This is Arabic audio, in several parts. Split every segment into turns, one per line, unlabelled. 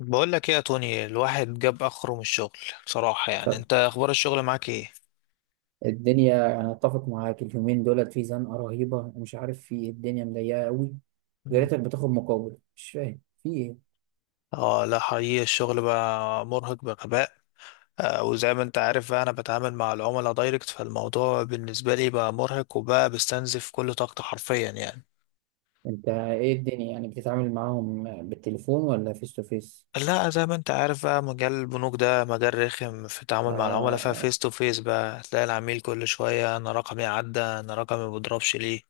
بقول لك ايه يا توني؟ الواحد جاب اخره من الشغل. بصراحة يعني انت اخبار الشغل معاك ايه؟
الدنيا، انا اتفق معاك. اليومين دولت في زنقه رهيبه، مش عارف في إيه، الدنيا مضيقه قوي. يا
مم.
ريتك بتاخد مقابل، مش فاهم في ايه.
اه لا حقيقي الشغل بقى مرهق بغباء. آه، وزي ما انت عارف بقى انا بتعامل مع العملاء دايركت، فالموضوع بالنسبة لي بقى مرهق وبقى بستنزف كل طاقتي حرفيا يعني.
انت ايه الدنيا يعني بتتعامل معاهم؟ بالتليفون ولا فيس تو فيس؟
لا زي ما انت عارف بقى مجال البنوك ده مجال رخم في التعامل مع العملاء،
اه.
ففيس تو فيس بقى تلاقي العميل كل شوية: انا رقمي عدى، انا رقمي مبضربش ليه.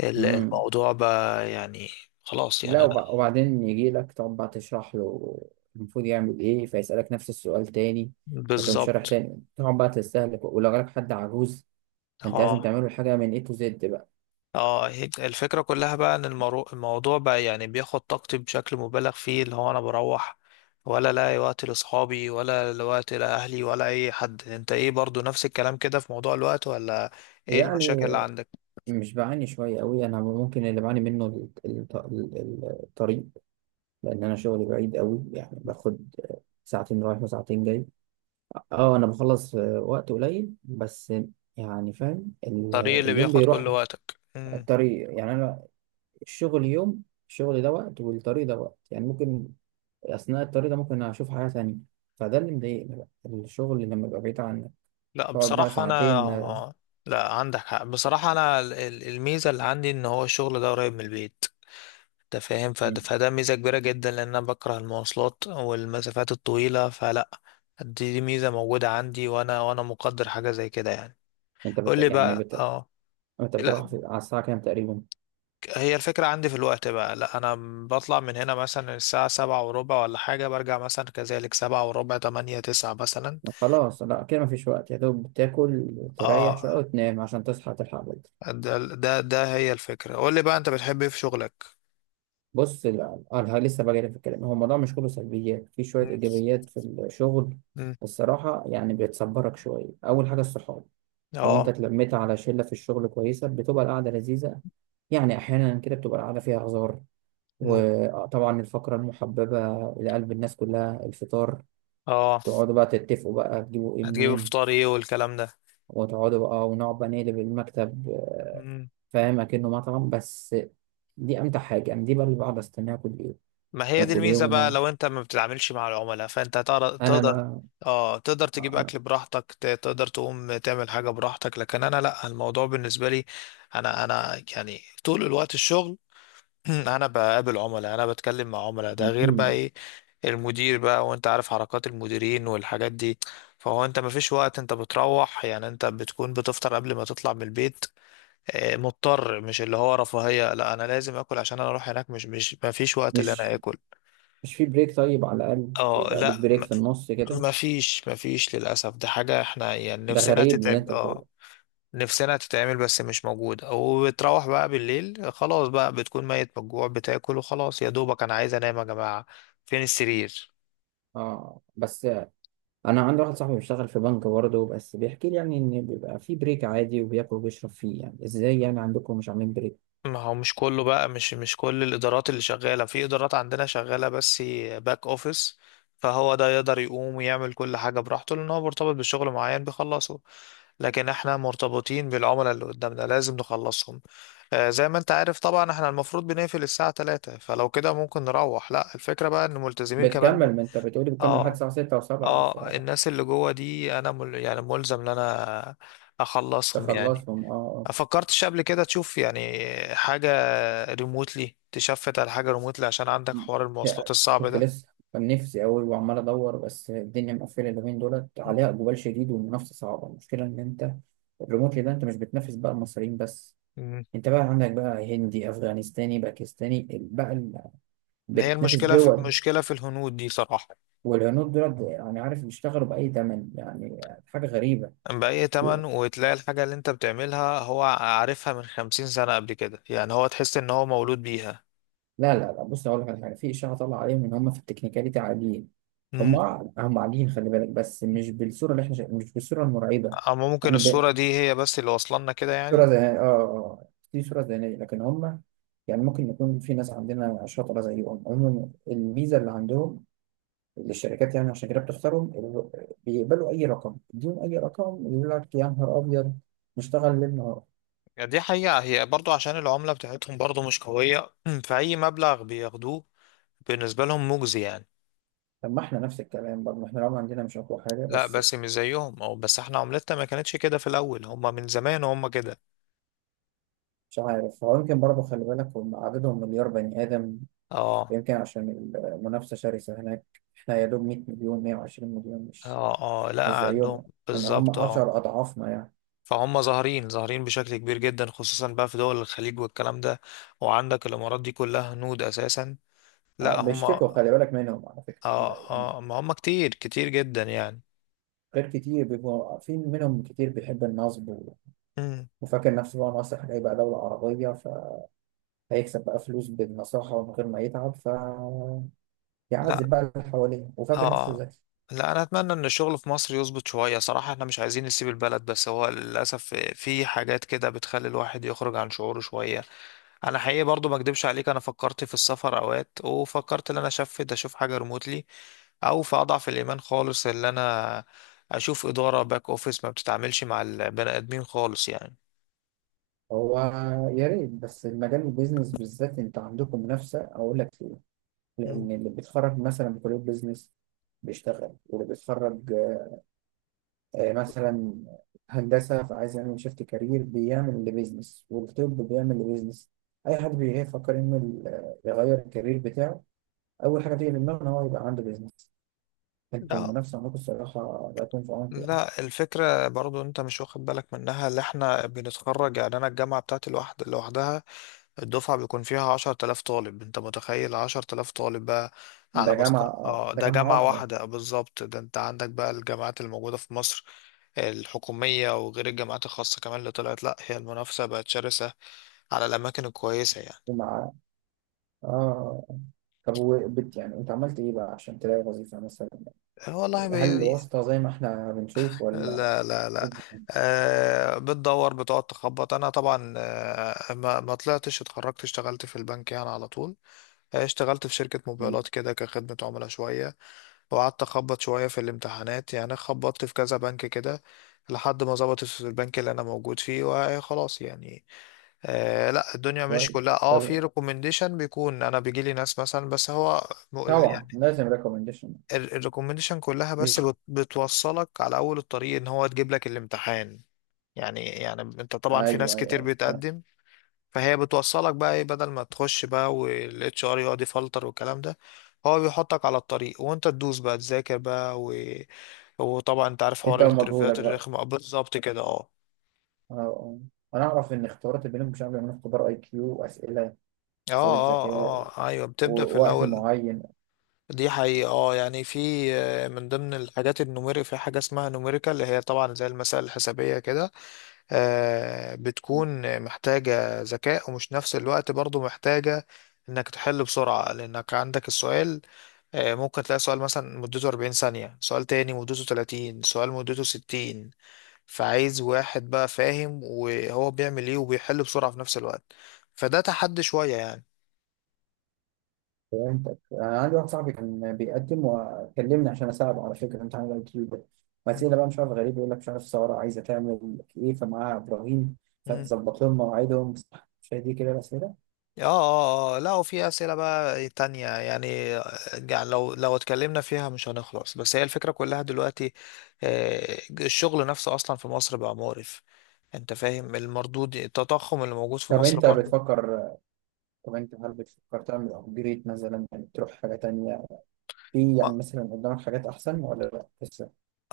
امم.
الموضوع بقى يعني خلاص
لا،
يعني انا.
وب- وبعدين يجي لك تقعد بقى تشرح له المفروض يعمل ايه، فيسألك نفس السؤال تاني، فتقوم شارح
بالظبط.
تاني، تقعد بقى تستهلك. ولو جالك حد عجوز فانت لازم
اه
تعمله الحاجه من اي تو زد بقى.
اه، هي الفكرة كلها بقى ان الموضوع بقى يعني بياخد طاقتي بشكل مبالغ فيه. اللي هو انا بروح ولا لاقي وقت لاصحابي، ولا وقت لاهلي، ولا اي حد. انت ايه برضو نفس الكلام كده في موضوع الوقت ولا ايه المشاكل اللي
يعني
عندك؟
مش بعاني شوية قوي أنا. ممكن اللي بعاني منه الطريق، لأن أنا شغلي بعيد قوي. يعني باخد ساعتين رايح وساعتين جاي. أه أنا بخلص في وقت قليل، بس يعني فاهم
الطريق اللي
اليوم
بياخد
بيروح.
كل وقتك. مم.
الطريق، يعني أنا الشغل يوم، الشغل ده وقت والطريق ده وقت. يعني ممكن أثناء الطريق ده ممكن أشوف حاجة تانية. فده اللي مضايقني بقى، الشغل لما يبقى بعيد عنك
لا
تقعد بقى
بصراحة
ساعتين. آه.
انا، لا عندك حق. بصراحة انا الميزة اللي عندي ان هو الشغل ده قريب من البيت. انت فاهم؟ فده ميزة كبيرة جدا، لان انا بكره المواصلات والمسافات الطويلة، فلا، دي ميزة موجودة عندي، وانا مقدر حاجة زي كده يعني.
أنت
قول
بت...
لي
يعني
بقى.
بت...
اه
أنت
لا،
على الساعة كام تقريبا؟
هي الفكرة عندي في الوقت بقى. لا انا بطلع من هنا مثلا الساعة 7:15 ولا حاجة، برجع مثلا كذلك 7:15، 8، 9 مثلا.
خلاص، لا كده مفيش وقت، يا دوب تاكل تريح شوية
اه.
وتنام عشان تصحى تلحق بدري.
ده هي الفكرة. قول لي بقى، انت بتحب ايه في شغلك؟
بص، لا أنا لسه بجري في الكلام. هو الموضوع مش كله سلبيات، في شوية
مم.
إيجابيات في الشغل
مم.
الصراحة. يعني بتصبرك شوية، أول حاجة الصحاب. لو أنت
اه.
اتلميت على شلة في الشغل كويسة بتبقى القعدة لذيذة. يعني أحيانا كده بتبقى القعدة فيها هزار.
مم.
وطبعا الفقرة المحببة إلى قلب الناس كلها، الفطار.
اه.
تقعدوا بقى تتفقوا بقى تجيبوا إيه
هتجيب
منين،
فطار ايه والكلام
وتقعدوا بقى ونقعد بقى نقلب المكتب.
ده؟
فاهم، اكنه مطعم بس. دي امتع حاجه، انا دي بقى اللي بقعد استناها كل يوم.
ما هي دي
ناكل ايه
الميزة بقى،
ونقعد.
لو انت ما بتتعاملش مع العملاء فانت هتقدر.
انا
تقدر
ما
اه، تقدر تجيب
انا
اكل براحتك، تقدر تقوم تعمل حاجة براحتك. لكن انا لا، الموضوع بالنسبة لي، انا يعني طول الوقت الشغل. انا بقابل عملاء، انا بتكلم مع عملاء، ده غير بقى
مم.
ايه، المدير بقى، وانت عارف حركات المديرين والحاجات دي. فهو انت مفيش وقت، انت بتروح يعني انت بتكون بتفطر قبل ما تطلع من البيت. آه، مضطر، مش اللي هو رفاهية. لا، انا لازم اكل عشان انا اروح هناك. مش مفيش وقت اللي انا
مش
اكل.
مش في بريك طيب على الاقل؟
اه،
يبقى ليك
لا م-
بريك في النص كده.
مفيش للأسف. دي حاجة احنا يعني
ده
نفسنا
غريب اللي
تتعمل،
انت بتقوله.
اه، نفسنا تتعمل بس مش موجودة. وبتروح بقى بالليل، خلاص بقى بتكون ميت من الجوع، بتاكل وخلاص، يا دوبك انا عايز انام يا جماعة، فين السرير.
اه، بس انا عندي واحد صاحبي بيشتغل في بنك برضه، بس بيحكي لي يعني ان بيبقى في بريك عادي وبياكل وبيشرب فيه. يعني ازاي يعني عندكم مش عاملين بريك؟
ما هو مش كله بقى، مش كل الادارات اللي شغاله، في ادارات عندنا شغاله بس باك اوفيس. فهو ده يقدر يقوم ويعمل كل حاجه براحته، لان هو مرتبط بشغل معين بيخلصه. لكن احنا مرتبطين بالعملاء اللي قدامنا، لازم نخلصهم. آه، زي ما انت عارف طبعا احنا المفروض بنقفل الساعه 3. فلو كده ممكن نروح، لا، الفكره بقى ان ملتزمين كمان
بتكمل، ما انت بتقولي بتكمل لحد
اه.
الساعه 6 و7.
اه، الناس اللي جوه دي انا يعني ملزم ان انا اخلصهم يعني.
فتخلصهم، اه.
فكرتش قبل كده تشوف يعني حاجة ريموتلي؟ تشفت على حاجة ريموتلي عشان عندك حوار المواصلات
ده
الصعب
كنت
ده.
لسه، كان نفسي أوي وعمال أدور، بس الدنيا مقفلة اليومين دولت، عليها
مم.
إقبال شديد والمنافسة صعبة. المشكلة إن أنت الريموتلي ده أنت مش بتنافس بقى المصريين بس،
مم.
أنت بقى عندك بقى هندي أفغانستاني باكستاني بقى
ما هي
بتنافس
المشكلة، في
دول.
مشكلة في الهنود دي صراحة.
والهنود دولت، يعني عارف بيشتغلوا بأي تمن، يعني حاجة غريبة.
بأي تمن، وتلاقي الحاجة اللي انت بتعملها هو عارفها من 50 سنة قبل كده يعني، هو تحس ان هو مولود بيها.
لا لا لا، بص أقول لك على حاجة، في إشاعة طالعة عليهم إن هم في التكنيكاليتي عاليين. هم
مم.
هم عاليين، خلي بالك، بس مش بالصورة اللي إحنا مش بالصورة المرعبة.
اما ممكن
يعني
الصورة دي هي بس اللي واصلنا كده
صورة
يعني.
ذهنية، اه اه، دي صورة ذهنية، لكن هم يعني ممكن يكون في ناس عندنا شاطرة زيهم. عموما الميزة اللي عندهم، اللي الشركات يعني عشان كده بتختارهم، بيقبلوا أي رقم يديهم، أي رقم، يقول لك يا نهار أبيض نشتغل ليل نهار.
دي حقيقة، هي برضو عشان العملة بتاعتهم برضو مش قوية. فأي مبلغ بياخدوه بالنسبة لهم مجزي يعني.
طب ما احنا نفس الكلام برضه، احنا رغم عندنا مش أقوى حاجة
لا
بس.
بس مش زيهم. او بس احنا عملتنا ما كانتش كده في الاول، هم من زمان وهم كده.
مش عارف، هو يمكن برضه خلي بالك هم عددهم مليار بني آدم،
اه
يمكن عشان المنافسة شرسة هناك. احنا يا دوب 100 مليون، 120 مليون، مش
اه اه، لا
مش
عندهم.
زيهم. يعني هم
بالظبط اه.
10 أضعافنا يعني.
فهم ظاهرين، ظاهرين بشكل كبير جدا، خصوصا بقى في دول الخليج والكلام ده. وعندك الامارات دي كلها هنود اساسا.
آه،
لا هم
بيشتكوا
اه.
خلي بالك منهم على فكرة. يعني
اه، ما هم كتير، كتير جدا يعني.
غير كتير، بيبقوا في منهم كتير بيحب النصب
مم.
وفاكر نفسه بقى ناصح، هيبقى دولة عربية فهيكسب بقى فلوس بالنصاحة، ومن غير ما يتعب فيعذب
لا
بقى اللي حواليه، وفاكر نفسه
اه،
ذكي.
لا انا اتمنى ان الشغل في مصر يظبط شويه صراحه. احنا مش عايزين نسيب البلد، بس هو للاسف في حاجات كده بتخلي الواحد يخرج عن شعوره شويه. انا حقيقي برضو ما اكدبش عليك، انا فكرت في السفر اوقات، وفكرت ان انا اشفت اشوف حاجه ريموتلي، او في اضعف الايمان خالص ان انا اشوف اداره باك اوفيس ما بتتعاملش مع البني ادمين خالص يعني.
هو يا ريت بس، المجال البيزنس بالذات انت عندكم منافسة، أقول لك ليه؟
مم.
لأن اللي بيتخرج مثلا من كلية بيزنس بيشتغل، واللي بيتخرج آه، مثلا هندسة فعايز يعمل شيفت كارير بيعمل لبيزنس، والطب بيعمل لبيزنس. أي حد بيفكر إنه يغير الكارير بتاعه، أول حاجة تيجي في دماغه إن هو يبقى عنده بيزنس. أنتوا
لا
المنافسة عندكم الصراحة لا تكون في عمق يعني.
لا، الفكره برضو انت مش واخد بالك منها، اللي احنا بنتخرج يعني، انا الجامعه بتاعتي لوحد لوحدها الدفعة بيكون فيها 10 تلاف طالب. انت متخيل 10 تلاف طالب بقى على
ده
مستوى،
جامعة،
اه،
ده
ده
جامعة
جامعة
واحدة.
واحدة. آه، بالظبط. ده انت عندك بقى الجامعات الموجودة في مصر الحكومية، وغير الجامعات الخاصة كمان اللي طلعت. لأ، هي المنافسة بقت شرسة على الأماكن الكويسة يعني.
ومع آه. طب يعني أنت عملت إيه بقى عشان تلاقي وظيفة مثلا؟
آه، والله
هل واسطة زي ما إحنا بنشوف ولا
لا لا لا.
إيه؟
أه، بتدور، بتقعد تخبط. أنا طبعا أه ما طلعتش، اتخرجت اشتغلت في البنك يعني على طول. آه، اشتغلت في شركة
مم.
موبايلات كده كخدمة عملاء شوية، وقعدت أخبط شوية في الامتحانات يعني، خبطت في كذا بنك كده، لحد ما ظبطت في البنك اللي أنا موجود فيه، وخلاص يعني. آه لا، الدنيا
كويس.
مش كلها اه، في
طب،
ريكومنديشن بيكون، أنا بيجيلي ناس مثلا، بس هو
طبعا
يعني
لازم ريكومنديشن.
الريكومنديشن كلها بس
مش
بتوصلك على أول الطريق، إن هو تجيب لك الامتحان يعني انت طبعا في ناس
أيوه
كتير
أيوه،
بتقدم، فهي بتوصلك بقى ايه، بدل ما تخش بقى والاتش ار يقعد يفلتر والكلام ده، هو بيحطك على الطريق، وانت تدوس بقى تذاكر بقى وطبعا انت عارف حوار
انت
تكمل
ومجهودك
الانترفيوهات بقى
بقى،
الرخمة. آه، بالظبط كده. اه
اه اه. انا اعرف ان اختبارات البنوك مش عامله من اختبار اي كيو، واسئله،
اه
اسئله
اه
ذكاء
اه، ايوه. بتبدأ في
ووقت
الاول،
معين.
دي حقيقة اه يعني، في آه، من ضمن الحاجات النوميري، في حاجة اسمها نوميريكال، اللي هي طبعا زي المسائل الحسابية كده، آه، بتكون محتاجة ذكاء، ومش نفس الوقت برضو محتاجة انك تحل بسرعة، لانك عندك السؤال آه، ممكن تلاقي سؤال مثلا مدته 40 ثانية، سؤال تاني مدته 30، سؤال مدته 60. فعايز واحد بقى فاهم وهو بيعمل ايه وبيحل بسرعة في نفس الوقت، فده تحدي شوية يعني.
فهمتك. انا عندي واحد صاحبي كان بيقدم وكلمني عشان اساعده على فكره امتحان الاي كيو ده،
مم.
واسئله بقى مش عارف غريب، يقول لك مش عارف الثوره عايزه تعمل ايه فمعاها ابراهيم،
مم.
فتظبط لهم مواعيدهم صح. مش هي دي كده الاسئله؟
اه اه اه، لا وفي أسئلة بقى تانية يعني آه، يعني لو اتكلمنا فيها مش هنخلص. بس هي الفكرة كلها دلوقتي آه، الشغل نفسه أصلا في مصر بقى مقرف. انت فاهم المردود، التضخم اللي موجود في
طب
مصر
انت
برضو.
بتفكر، طب انت هل بتفكر تعمل ابجريد مثلا، يعني تروح حاجه تانيه، في يعني مثلا قدامك حاجات احسن ولا لا؟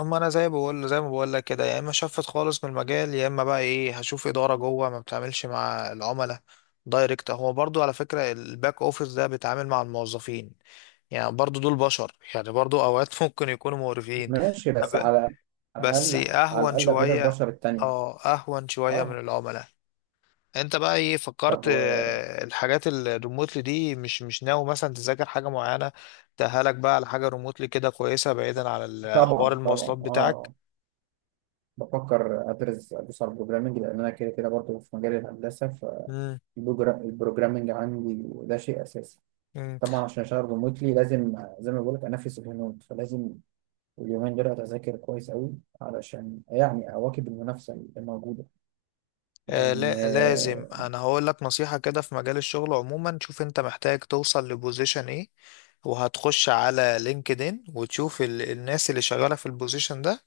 اما انا زي بقول، زي ما بقول لك كده، يا اما شفت خالص من المجال، يا اما بقى ايه، هشوف اداره جوه ما بتعملش مع العملاء دايركت. هو برضو على فكره الباك اوفيس ده بيتعامل مع الموظفين، يعني برضو دول بشر، يعني برضو اوقات ممكن يكونوا مقرفين.
ماشي، بس
ب-
على على
بس
الأقل، على
اهون
الأقل غير
شويه.
البشر التانية.
اه، اهون شويه من
اه.
العملاء. انت بقى ايه
طب
فكرت؟ آه، الحاجات الريموتلي دي، مش ناوي مثلا تذاكر حاجه معينه تأهلك بقى على حاجه ريموتلي كده كويسه، بعيدا عن حوار
طبعا طبعا،
المواصلات بتاعك.
اه، بفكر أدرس على البروجرامينج، لأن أنا كده كده برضه في مجال الهندسة،
مم.
فالبروجرامينج عندي ده شيء أساسي.
مم.
طبعا عشان أشتغل ريموتلي لازم زي ما بقولك أنافس الهنود، فلازم اليومين دول أتذاكر كويس أوي علشان يعني أواكب المنافسة اللي موجودة،
آه
لأن
لا لازم،
آه،
انا هقول لك نصيحة كده في مجال الشغل عموما: شوف انت محتاج توصل لبوزيشن ايه، وهتخش على لينكدين وتشوف الناس اللي شغالة في البوزيشن ده،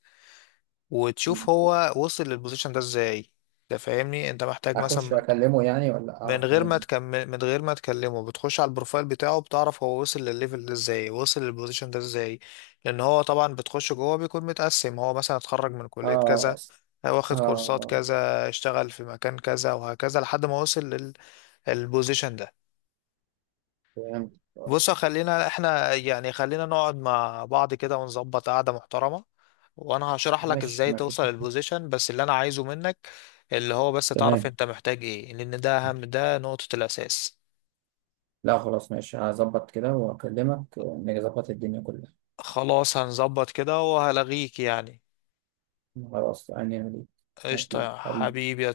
وتشوف هو وصل للبوزيشن ده ازاي. ده فاهمني، انت محتاج
أخش
مثلا،
أكلمه يعني ولا
من
أعرف
غير ما
منين؟
تكمل، من غير ما تكلمه، بتخش على البروفايل بتاعه، بتعرف هو وصل للليفل ده ازاي، وصل للبوزيشن ده ازاي. لان هو طبعا بتخش جوه بيكون متقسم، هو مثلا اتخرج من كلية
اه
كذا،
اه،
واخد كورسات
آه،
كذا، اشتغل في مكان كذا، وهكذا لحد ما وصل للبوزيشن ده.
فهمت.
بص، خلينا احنا يعني خلينا نقعد مع بعض كده ونظبط قعدة محترمة، وانا هشرح لك
ماشي،
ازاي
ما فيش
توصل
مشكلة.
للبوزيشن. بس اللي انا عايزه منك، اللي هو بس تعرف
تمام.
انت محتاج ايه، لان ده اهم، ده نقطة الاساس.
لا خلاص، ماشي، هظبط كده وأكلمك ونظبط الدنيا كلها.
خلاص، هنظبط كده وهلغيك يعني.
خلاص أنا.
قشطة
حبيبي
يا
حبيبي.
حبيبي.